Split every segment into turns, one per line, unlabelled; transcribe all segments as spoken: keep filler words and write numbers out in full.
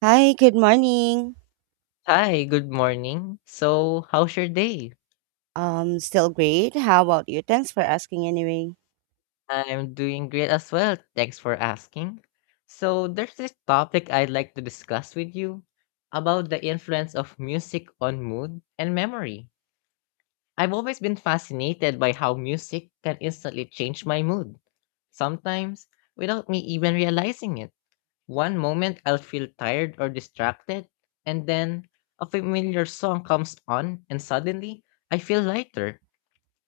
Hi, good morning.
Hi, good morning. So, how's your day?
Um, still great. How about you? Thanks for asking anyway.
I'm doing great as well. Thanks for asking. So, there's this topic I'd like to discuss with you about the influence of music on mood and memory. I've always been fascinated by how music can instantly change my mood, sometimes without me even realizing it. One moment I'll feel tired or distracted, and then a familiar song comes on, and suddenly I feel lighter.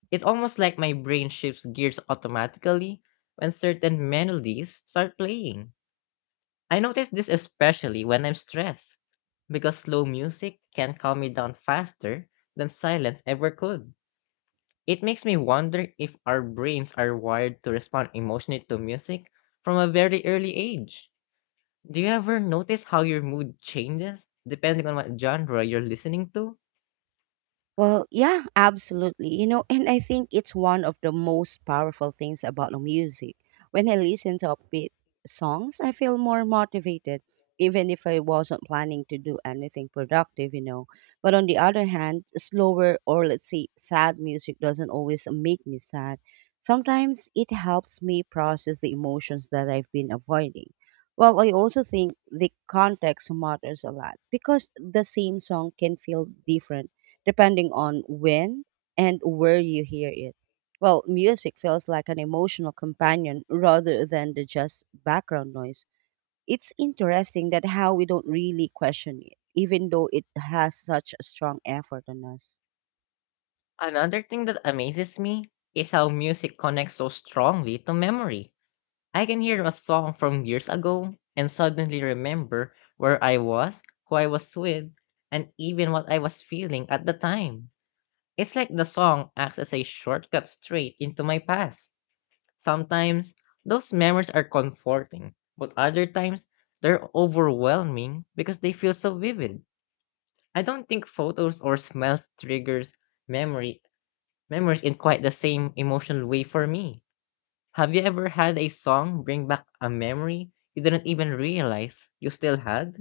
It's almost like my brain shifts gears automatically when certain melodies start playing. I notice this especially when I'm stressed, because slow music can calm me down faster than silence ever could. It makes me wonder if our brains are wired to respond emotionally to music from a very early age. Do you ever notice how your mood changes depending on what genre you're listening to?
Well, yeah, absolutely. You know, and I think it's one of the most powerful things about the music. When I listen to upbeat songs, I feel more motivated, even if I wasn't planning to do anything productive, you know. But on the other hand, slower or let's say sad music doesn't always make me sad. Sometimes it helps me process the emotions that I've been avoiding. Well, I also think the context matters a lot because the same song can feel different depending on when and where you hear it. Well, music feels like an emotional companion rather than the just background noise. It's interesting that how we don't really question it, even though it has such a strong effort on us.
Another thing that amazes me is how music connects so strongly to memory. I can hear a song from years ago and suddenly remember where I was, who I was with, and even what I was feeling at the time. It's like the song acts as a shortcut straight into my past. Sometimes those memories are comforting, but other times they're overwhelming because they feel so vivid. I don't think photos or smells triggers memory memories in quite the same emotional way for me. Have you ever had a song bring back a memory you didn't even realize you still had?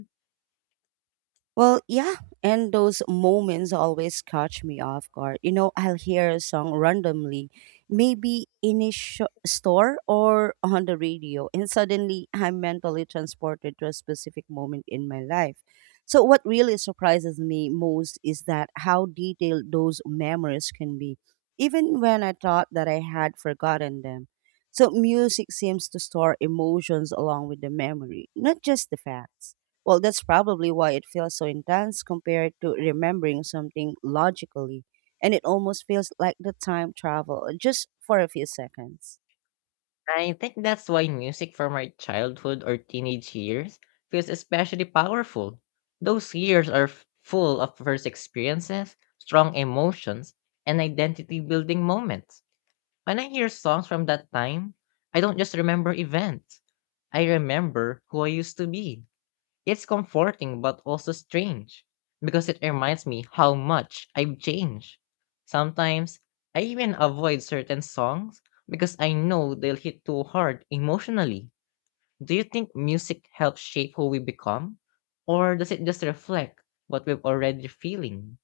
Well, yeah, and those moments always catch me off guard. You know, I'll hear a song randomly, maybe in a sh- store or on the radio, and suddenly I'm mentally transported to a specific moment in my life. So, what really surprises me most is that how detailed those memories can be, even when I thought that I had forgotten them. So, music seems to store emotions along with the memory, not just the facts. Well, that's probably why it feels so intense compared to remembering something logically. And it almost feels like the time travel uh, just for a few seconds.
I think that's why music from our childhood or teenage years feels especially powerful. Those years are f- full of first experiences, strong emotions, and identity building moments. When I hear songs from that time, I don't just remember events, I remember who I used to be. It's comforting but also strange because it reminds me how much I've changed. Sometimes I even avoid certain songs because I know they'll hit too hard emotionally. Do you think music helps shape who we become? Or does it just reflect what we've already feeling?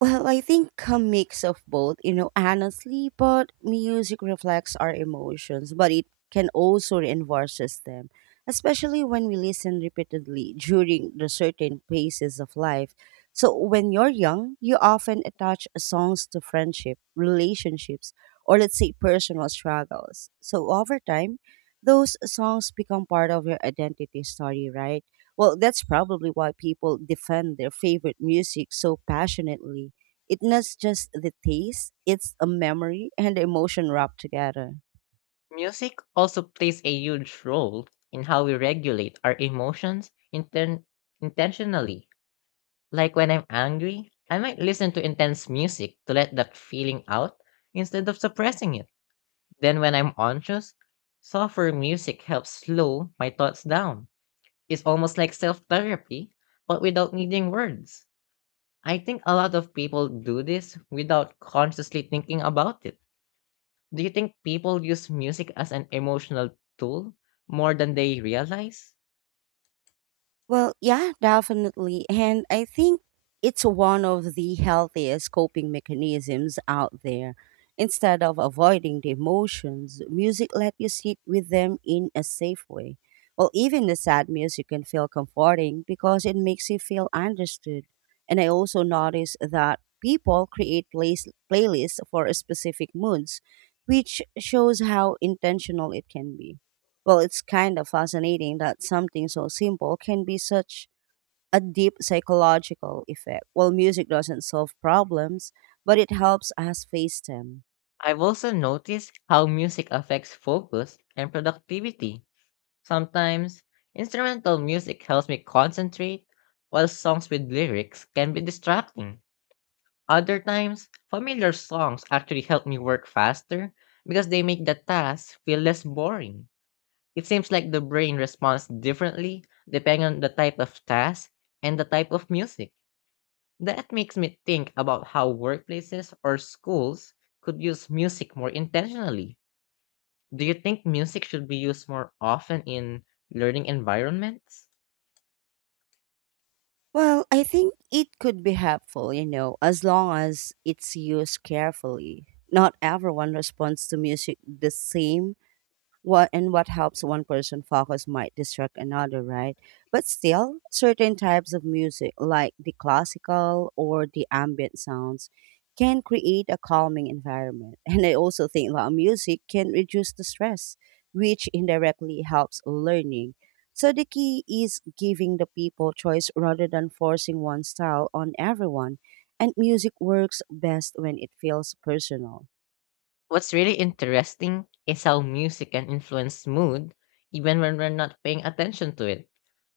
Well, I think a mix of both, you know, honestly, but music reflects our emotions, but it can also reinforces them, especially when we listen repeatedly during the certain phases of life. So when you're young, you often attach songs to friendship, relationships, or let's say personal struggles. So over time, those songs become part of your identity story, right? Well, that's probably why people defend their favorite music so passionately it's not just the taste, it's a memory and emotion wrapped together.
Music also plays a huge role in how we regulate our emotions inten- intentionally. Like when I'm angry, I might listen to intense music to let that feeling out instead of suppressing it. Then when I'm anxious, softer music helps slow my thoughts down. It's almost like self therapy, but without needing words. I think a lot of people do this without consciously thinking about it. Do you think people use music as an emotional tool more than they realize?
Well, yeah, definitely. And I think it's one of the healthiest coping mechanisms out there. Instead of avoiding the emotions, music let you sit with them in a safe way. Well, even the sad music can feel comforting because it makes you feel understood. And I also notice that people create plays, playlists for specific moods, which shows how intentional it can be. Well, it's kind of fascinating that something so simple can be such a deep psychological effect. Well, music doesn't solve problems, but it helps us face them.
I've also noticed how music affects focus and productivity. Sometimes, instrumental music helps me concentrate, while songs with lyrics can be distracting. Other times, familiar songs actually help me work faster because they make the task feel less boring. It seems like the brain responds differently depending on the type of task and the type of music. That makes me think about how workplaces or schools could use music more intentionally. Do you think music should be used more often in learning environments?
Well, I think it could be helpful, you know, as long as it's used carefully. Not everyone responds to music the same what and what helps one person focus might distract another, right? But still, certain types of music, like the classical or the ambient sounds, can create a calming environment. And I also think loud music can reduce the stress, which indirectly helps learning. So the key is giving the people choice rather than forcing one style on everyone. And music works best when it feels personal.
What's really interesting is how music can influence mood even when we're not paying attention to it.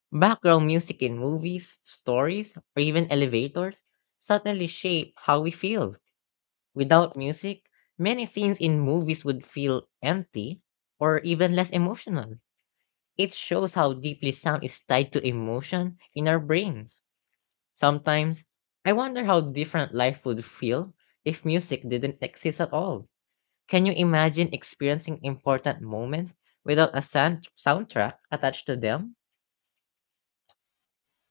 Background music in movies, stories, or even elevators suddenly shape how we feel. Without music, many scenes in movies would feel empty or even less emotional. It shows how deeply sound is tied to emotion in our brains. Sometimes, I wonder how different life would feel if music didn't exist at all, can you imagine experiencing important moments without a sound- soundtrack attached to them?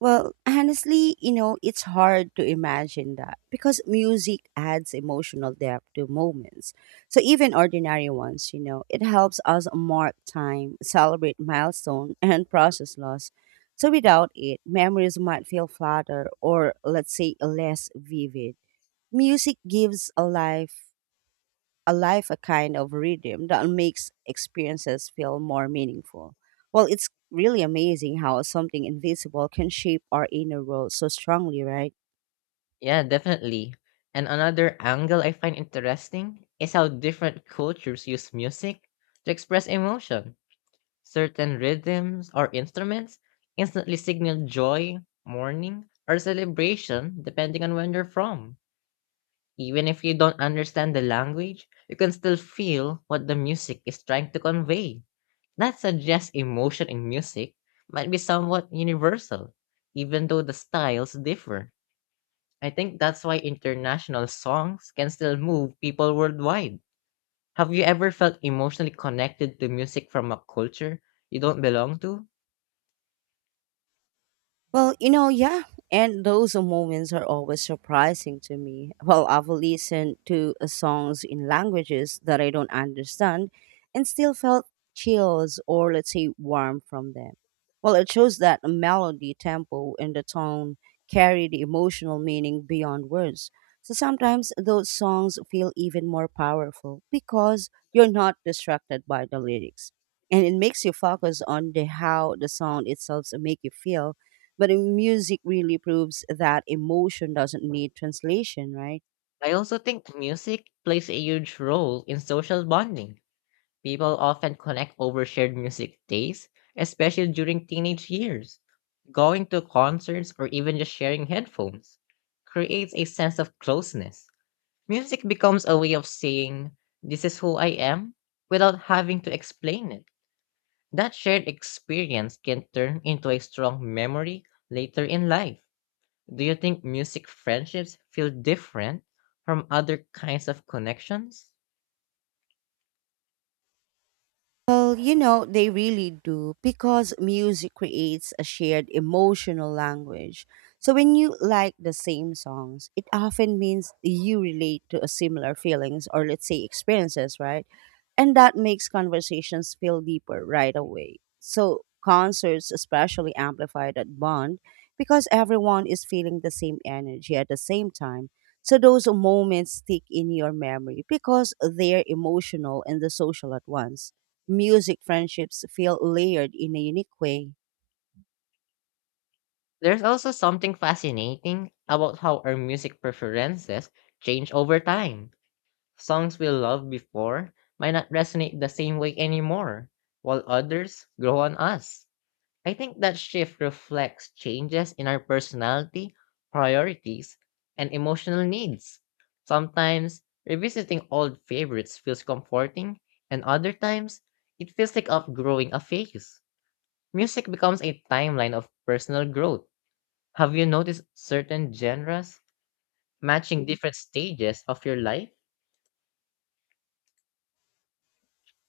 Well, honestly, you know, it's hard to imagine that because music adds emotional depth to moments. So even ordinary ones, you know, it helps us mark time, celebrate milestone and process loss. So without it, memories might feel flatter or let's say less vivid. Music gives a life alive a kind of rhythm that makes experiences feel more meaningful. Well, it's really amazing how something invisible can shape our inner world so strongly, right?
Yeah, definitely. And another angle I find interesting is how different cultures use music to express emotion. Certain rhythms or instruments instantly signal joy, mourning, or celebration depending on when you're from. Even if you don't understand the language, you can still feel what the music is trying to convey. That suggests emotion in music might be somewhat universal, even though the styles differ. I think that's why international songs can still move people worldwide. Have you ever felt emotionally connected to music from a culture you don't belong to?
Well, you know, yeah. And those moments are always surprising to me. Well, I've listened to uh, songs in languages that I don't understand and still felt chills or, let's say, warm from them. Well, it shows that a melody, tempo, and the tone carry the emotional meaning beyond words. So sometimes those songs feel even more powerful because you're not distracted by the lyrics. And it makes you focus on the how the sound itself make you feel but uh, music really proves that emotion doesn't need translation, right?
I also think music plays a huge role in social bonding. People often connect over shared music tastes, especially during teenage years. Going to concerts or even just sharing headphones creates a sense of closeness. Music becomes a way of saying, this is who I am, without having to explain it. That shared experience can turn into a strong memory later in life. Do you think music friendships feel different from other kinds of connections?
Well, you know, they really do because music creates a shared emotional language. So when you like the same songs, it often means you relate to a similar feelings or let's say experiences, right? And that makes conversations feel deeper right away. So concerts especially amplify that bond because everyone is feeling the same energy at the same time. So those moments stick in your memory because they're emotional and the social at once music friendships feel layered in a unique way.
There's also something fascinating about how our music preferences change over time. Songs we loved before might not resonate the same way anymore, while others grow on us. I think that shift reflects changes in our personality, priorities, and emotional needs. Sometimes revisiting old favorites feels comforting, and other times it feels like outgrowing a phase. Music becomes a timeline of personal growth. Have you noticed certain genres matching different stages of your life?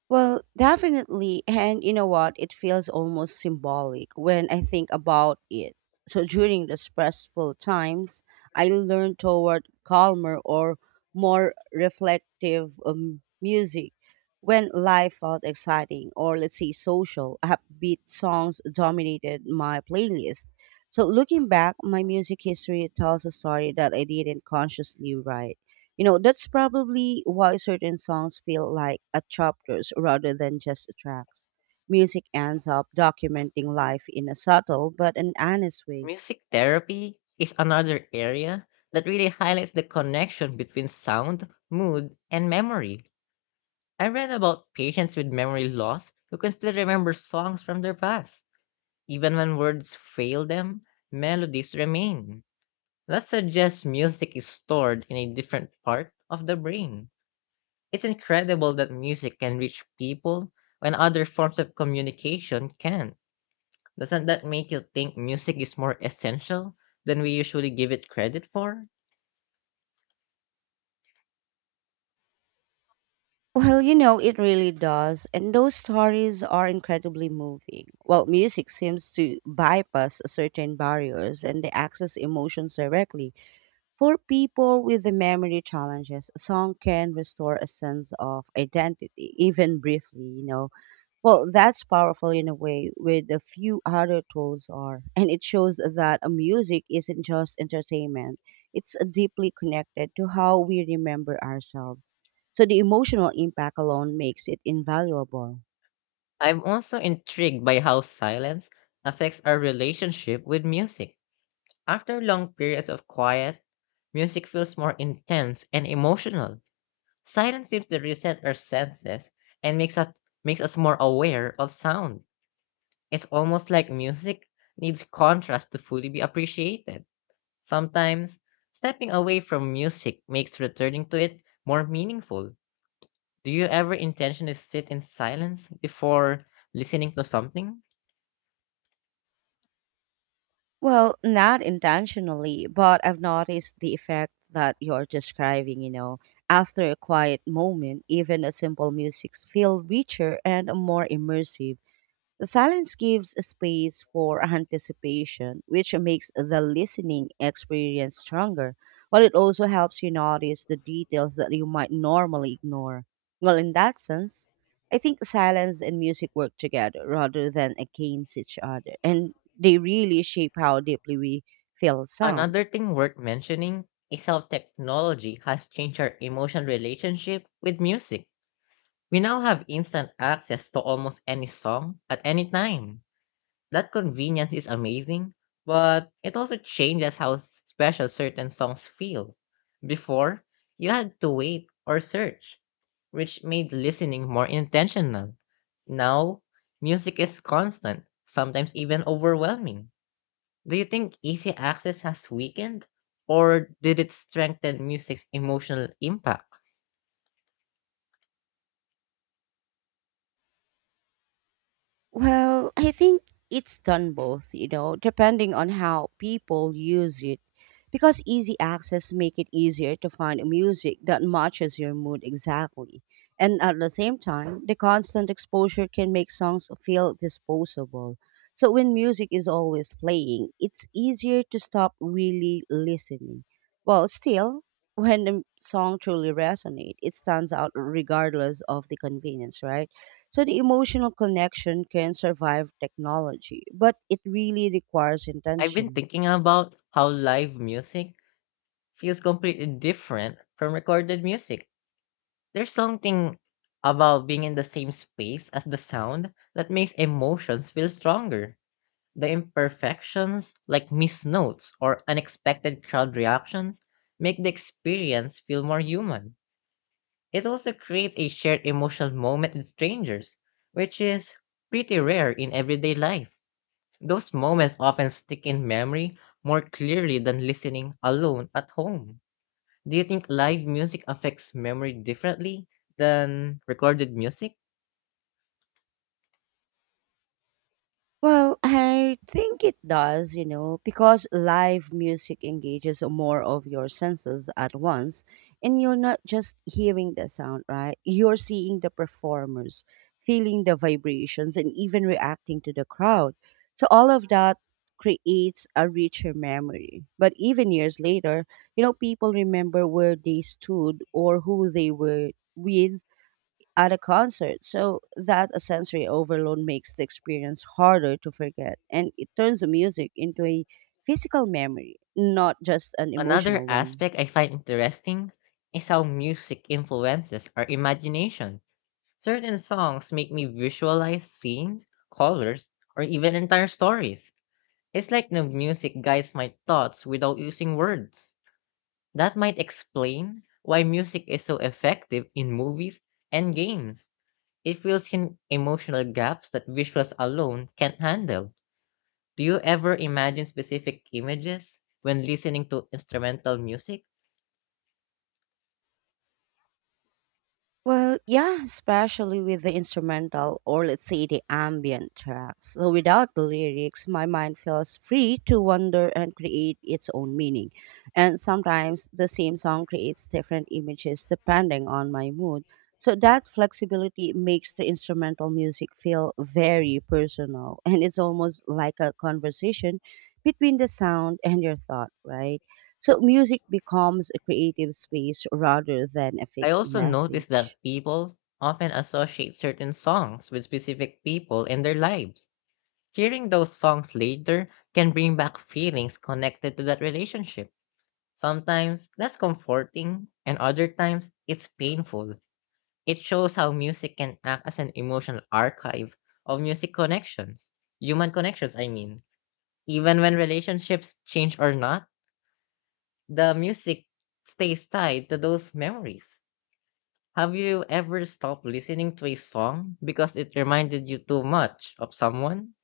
Well, definitely. And you know what? It feels almost symbolic when I think about it. So during the stressful times, I learn toward calmer or more reflective um, music. When life felt exciting or let's say social, upbeat songs dominated my playlist. So looking back, my music history tells a story that I didn't consciously write. You know, that's probably why certain songs feel like a chapters rather than just tracks. Music ends up documenting life in a subtle but an honest way.
Music therapy is another area that really highlights the connection between sound, mood, and memory. I read about patients with memory loss who can still remember songs from their past. Even when words fail them, melodies remain. That suggests music is stored in a different part of the brain. It's incredible that music can reach people when other forms of communication can. Doesn't that make you think music is more essential than we usually give it credit for?
Well, you know, it really does. And those stories are incredibly moving. Well, music seems to bypass certain barriers and they access emotions directly. For people with the memory challenges, a song can restore a sense of identity, even briefly, you know. Well, that's powerful in a way, with a few other tools are. And it shows that a music isn't just entertainment, it's deeply connected to how we remember ourselves. So the emotional impact alone makes it invaluable.
I'm also intrigued by how silence affects our relationship with music. After long periods of quiet, music feels more intense and emotional. Silence seems to reset our senses and makes us makes us more aware of sound. It's almost like music needs contrast to fully be appreciated. Sometimes, stepping away from music makes returning to it more meaningful. Do you ever intentionally sit in silence before listening to something?
Well, not intentionally, but I've noticed the effect that you're describing, you know. After a quiet moment, even a simple music feel richer and more immersive. The silence gives space for anticipation, which makes the listening experience stronger, while it also helps you notice the details that you might normally ignore. Well, in that sense, I think silence and music work together rather than against each other, and they really shape how deeply we feel sound.
Another thing worth mentioning is how technology has changed our emotional relationship with music. We now have instant access to almost any song at any time. That convenience is amazing, but it also changes how s- special certain songs feel. Before, you had to wait or search, which made listening more intentional. Now, music is constant, sometimes even overwhelming. Do you think easy access has weakened, or did it strengthen music's emotional impact?
Well, I think it's done both, you know, depending on how people use it. Because easy access make it easier to find music that matches your mood exactly. And at the same time, the constant exposure can make songs feel disposable. So when music is always playing, it's easier to stop really listening. Well, still, when the song truly resonates, it stands out regardless of the convenience, right? So the emotional connection can survive technology, but it really requires
I've been
intention.
thinking about how live music feels completely different from recorded music. There's something about being in the same space as the sound that makes emotions feel stronger. The imperfections, like missed notes or unexpected crowd reactions, make the experience feel more human. It also creates a shared emotional moment with strangers, which is pretty rare in everyday life. Those moments often stick in memory more clearly than listening alone at home. Do you think live music affects memory differently than recorded music?
Well, I think it does, you know, because live music engages more of your senses at once, and you're not just hearing the sound, right? You're seeing the performers, feeling the vibrations, and even reacting to the crowd. So, all of that creates a richer memory. But even years later, you know, people remember where they stood or who they were with at a concert. So that a sensory overload makes the experience harder to forget and it turns the music into a physical memory, not just an
Another
emotional one.
aspect I find interesting is how music influences our imagination. Certain songs make me visualize scenes, colors, or even entire stories. It's like the music guides my thoughts without using words. That might explain why music is so effective in movies and games. It fills in emotional gaps that visuals alone can't handle. Do you ever imagine specific images when listening to instrumental music?
Well, yeah, especially with the instrumental or let's say the ambient tracks. So without the lyrics, my mind feels free to wander and create its own meaning. And sometimes the same song creates different images depending on my mood. So that flexibility makes the instrumental music feel very personal and it's almost like a conversation between the sound and your thought, right? So music becomes a creative space rather than a
I
fixed
also notice
message.
that people often associate certain songs with specific people in their lives. Hearing those songs later can bring back feelings connected to that relationship. Sometimes that's comforting, and other times it's painful. It shows how music can act as an emotional archive of music connections, human connections, I mean. Even when relationships change or not, the music stays tied to those memories. Have you ever stopped listening to a song because it reminded you too much of someone?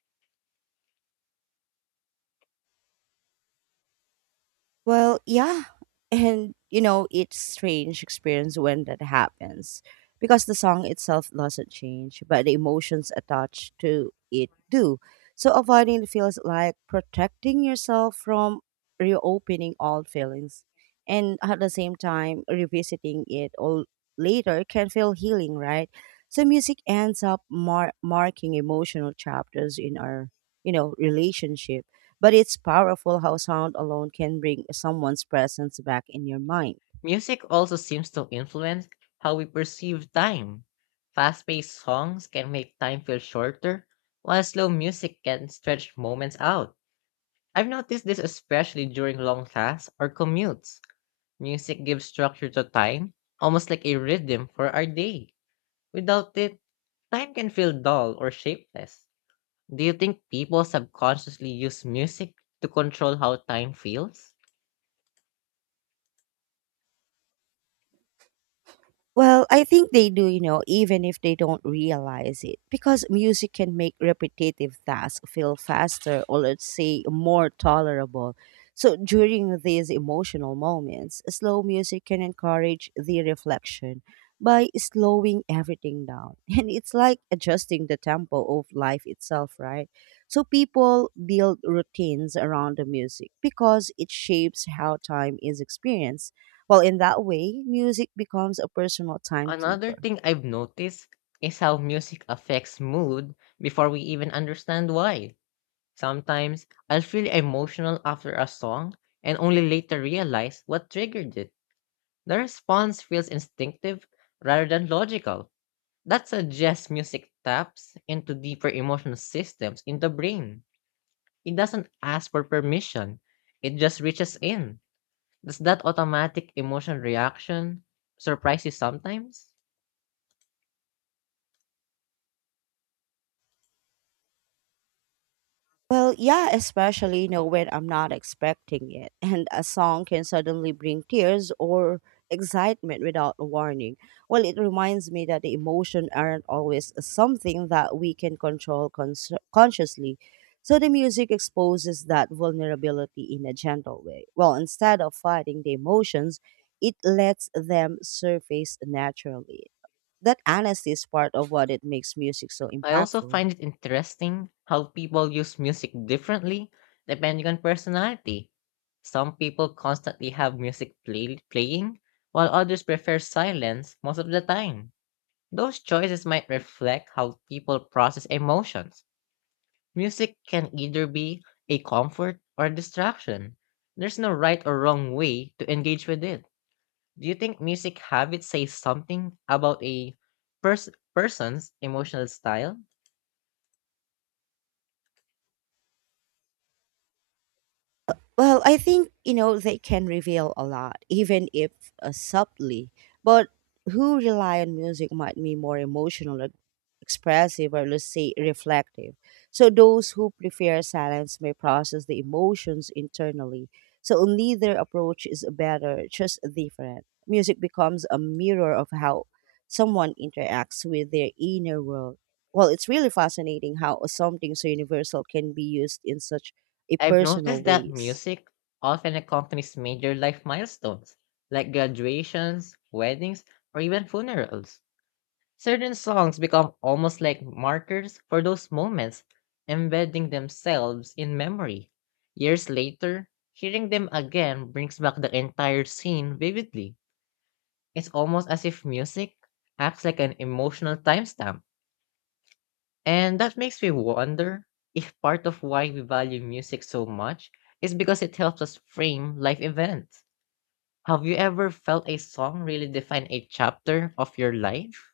Well, yeah. And, you know, it's strange experience when that happens because the song itself doesn't change, but the emotions attached to it do. So avoiding feels like protecting yourself from reopening old feelings and at the same time revisiting it all later can feel healing, right? So music ends up mar- marking emotional chapters in our, you know, relationship but it's powerful how sound alone can bring someone's presence back in your mind.
Music also seems to influence how we perceive time. Fast paced songs can make time feel shorter, while slow music can stretch moments out. I've noticed this especially during long tasks or commutes. Music gives structure to time, almost like a rhythm for our day. Without it, time can feel dull or shapeless. Do you think people subconsciously use music to control how time feels?
Well, I think they do, you know, even if they don't realize it, because music can make repetitive tasks feel faster or, let's say, more tolerable. So during these emotional moments, slow music can encourage the reflection by slowing everything down. And it's like adjusting the tempo of life itself, right? So people build routines around the music because it shapes how time is experienced well, in that way, music becomes a personal
Another
timekeeper.
thing I've noticed is how music affects mood before we even understand why. Sometimes I'll feel emotional after a song and only later realize what triggered it. The response feels instinctive rather than logical. That suggests music taps into deeper emotional systems in the brain. It doesn't ask for permission, it just reaches in. Does that automatic emotional reaction surprise you sometimes?
Well, yeah, especially you know when I'm not expecting it, and a song can suddenly bring tears or excitement without a warning. Well, it reminds me that the emotion aren't always something that we can control cons- consciously. So the music exposes that vulnerability in a gentle way. Well, instead of fighting the emotions, it lets them surface naturally. That honesty is part of what it makes music so
I also
impactful.
find it interesting how people use music differently depending on personality. Some people constantly have music play- playing, while others prefer silence most of the time. Those choices might reflect how people process emotions. Music can either be a comfort or a distraction. There's no right or wrong way to engage with it. Do you think music habits say something about a pers- person's emotional style?
Well, I think, you know, they can reveal a lot, even if uh, subtly. But who rely on music might be more emotional, e- expressive, or let's say reflective. So those who prefer silence may process the emotions internally. So neither approach is better, just different. Music becomes a mirror of how someone interacts with their inner world. Well, it's really fascinating how something so universal can be used in such a
I've
personal
noticed that
ways.
music often accompanies major life milestones, like graduations, weddings, or even funerals. Certain songs become almost like markers for those moments, embedding themselves in memory. Years later, hearing them again brings back the entire scene vividly. It's almost as if music acts like an emotional timestamp, and that makes me wonder if part of why we value music so much is because it helps us frame life events. Have you ever felt a song really define a chapter of your life?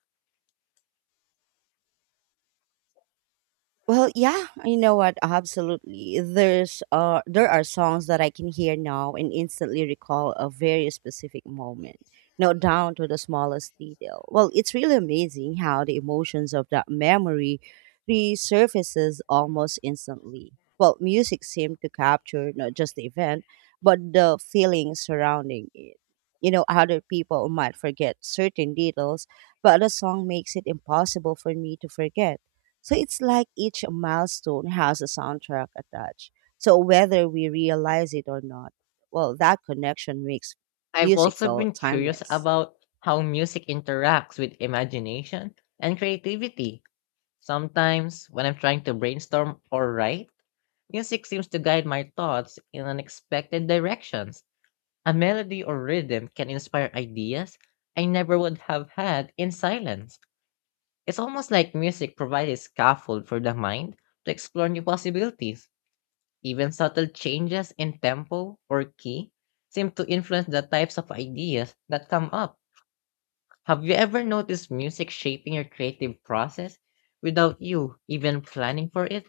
Well, yeah, you know what? Absolutely. There's uh there are songs that I can hear now and instantly recall a very specific moment, you know, down to the smallest detail. Well, it's really amazing how the emotions of that memory resurfaces almost instantly. Well, music seemed to capture not just the event, but the feelings surrounding it. You know, other people might forget certain details, but the song makes it impossible for me to forget, so it's like each milestone has a soundtrack attached. So whether we realize it or not, well, that connection makes
I've
music
also
feel
been curious
timeless.
about how music interacts with imagination and creativity. Sometimes, when I'm trying to brainstorm or write, music seems to guide my thoughts in unexpected directions. A melody or rhythm can inspire ideas I never would have had in silence. It's almost like music provides a scaffold for the mind to explore new possibilities. Even subtle changes in tempo or key seem to influence the types of ideas that come up. Have you ever noticed music shaping your creative process without you even planning for it?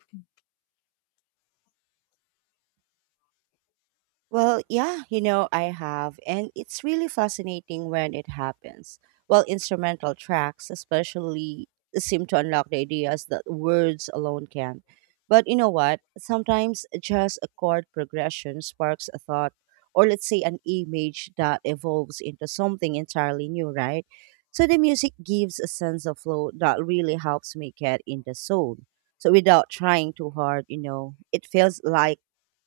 Well, yeah, you know, I have, and it's really fascinating when it happens. Well, instrumental tracks, especially, seem to unlock the ideas that words alone can. But you know what? Sometimes just a chord progression sparks a thought, or let's say an image that evolves into something entirely new, right? So the music gives a sense of flow that really helps me get in the zone. So without trying too hard, you know, it feels like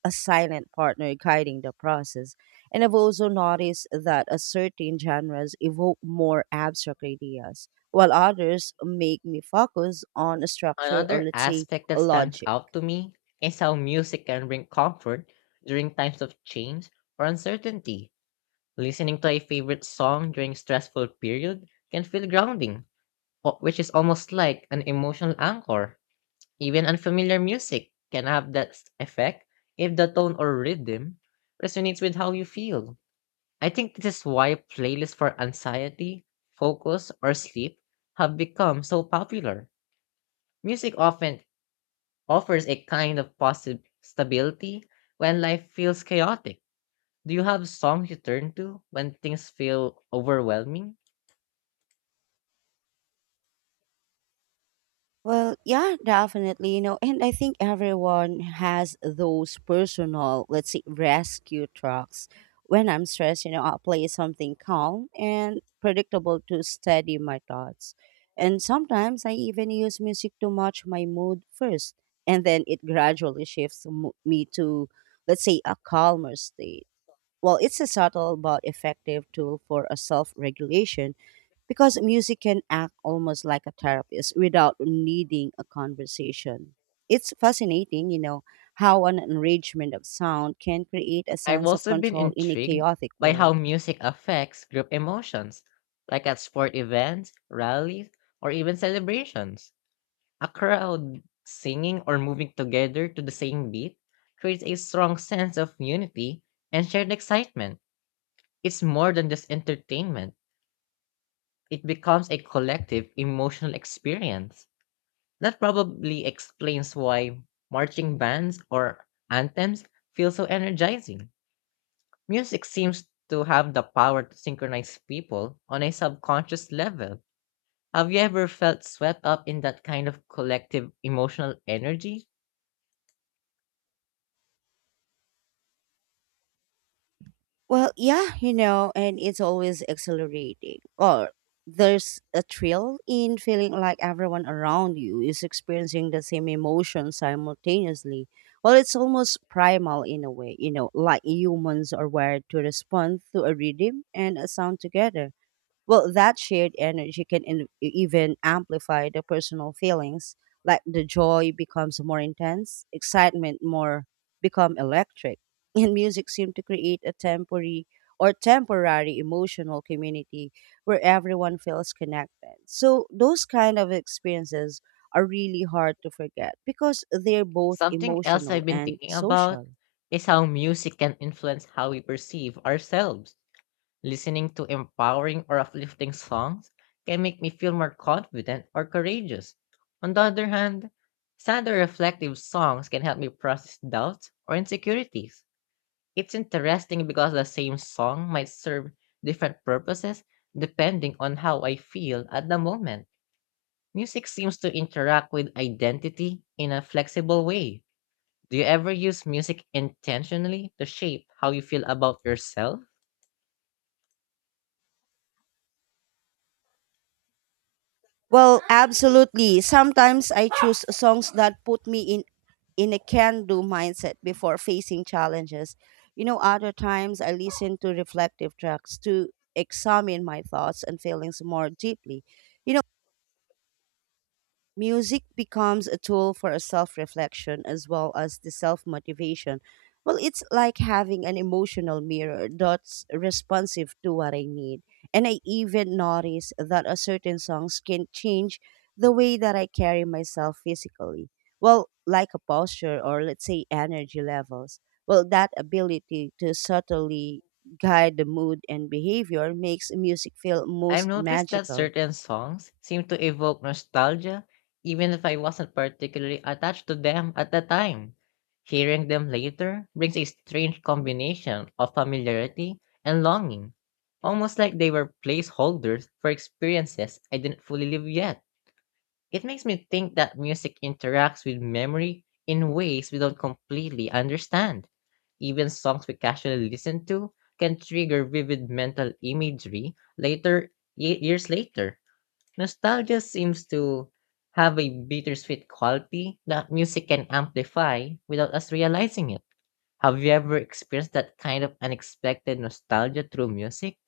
a silent partner guiding the process. And I've also noticed that a certain genres evoke more abstract ideas, while others make me focus on a structure or
Another
let's say
aspect that
a
stands
logic.
out to me is how music can bring comfort during times of change or uncertainty. Listening to a favorite song during stressful period can feel grounding, wh- which is almost like an emotional anchor. Even unfamiliar music can have that s- effect if the tone or rhythm resonates with how you feel. I think this is why playlists for anxiety, focus, or sleep have become so popular. Music often offers a kind of positive stability when life feels chaotic. Do you have songs you turn to when things feel overwhelming?
Well, yeah, definitely. You know, and I think everyone has those personal, let's say, rescue trucks. When I'm stressed, you know, I'll play something calm and predictable to steady my thoughts. And sometimes I even use music to match my mood first, and then it gradually shifts mo- me to, let's say, a calmer state. Well, it's a subtle but effective tool for a self regulation, because music can act almost like a therapist without needing a conversation. It's fascinating, you know, how an arrangement of sound can create a
I've
sense of
also been
control in a
intrigued
chaotic
by how
world.
music affects group emotions, like at sport events, rallies, or even celebrations. A crowd singing or moving together to the same beat creates a strong sense of unity and shared excitement. It's more than just entertainment, it becomes a collective emotional experience. That probably explains why marching bands or anthems feel so energizing. Music seems to have the power to synchronize people on a subconscious level. Have you ever felt swept up in that kind of collective emotional energy?
Well, yeah, you know, and it's always exhilarating. Or there's a thrill in feeling like everyone around you is experiencing the same emotion simultaneously. Well, it's almost primal in a way, you know, like humans are wired to respond to a rhythm and a sound together. Well, that shared energy can in- e, even amplify the personal feelings, like the joy becomes more intense, excitement more become electric, and music seemed to create a temporary or temporary emotional community where everyone feels connected. So those kind of experiences are really hard to forget because they're both
Something else
emotional
I've been
and
thinking about
social.
is how music can influence how we perceive ourselves. Listening to empowering or uplifting songs can make me feel more confident or courageous. On the other hand, sad or reflective songs can help me process doubts or insecurities. It's interesting because the same song might serve different purposes depending on how I feel at the moment. Music seems to interact with identity in a flexible way. Do you ever use music intentionally to shape how you feel about yourself?
Well, absolutely. Sometimes I choose songs that put me in in a can do mindset before facing challenges. You know, other times I listen to reflective tracks to examine my thoughts and feelings more deeply. You music becomes a tool for a self reflection as well as the self motivation. Well, it's like having an emotional mirror that's responsive to what I need. And I even notice that a certain songs can change the way that I carry myself physically. Well, like a posture or let's say energy levels. Well, that ability to subtly guide the mood and behavior makes music feel
I've
most
noticed that
magical.
certain songs seem to evoke nostalgia, even if I wasn't particularly attached to them at the time. Hearing them later brings a strange combination of familiarity and longing, almost like they were placeholders for experiences I didn't fully live yet. It makes me think that music interacts with memory in ways we don't completely understand. Even songs we casually listen to can trigger vivid mental imagery later ye- years later. Nostalgia seems to have a bittersweet quality that music can amplify without us realizing it. Have you ever experienced that kind of unexpected nostalgia through music?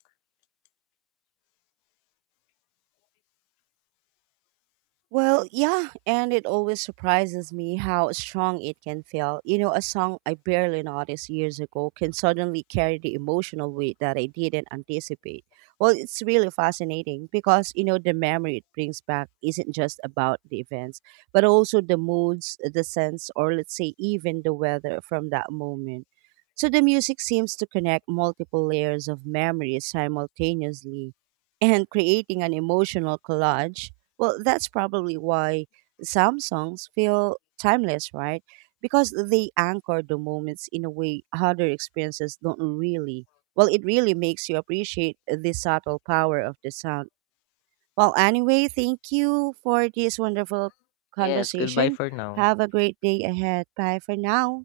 Well, yeah, and it always surprises me how strong it can feel. You know, a song I barely noticed years ago can suddenly carry the emotional weight that I didn't anticipate. Well, it's really fascinating because, you know, the memory it brings back isn't just about the events, but also the moods, the sense, or let's say even the weather from that moment. So the music seems to connect multiple layers of memories simultaneously and creating an emotional collage, well, that's probably why some songs feel timeless, right? Because they anchor the moments in a way other experiences don't really. Well, it really makes you appreciate the subtle power of the sound. Well, anyway, thank you for this wonderful
Yes, goodbye
conversation.
for now.
Have a great day ahead. Bye for now.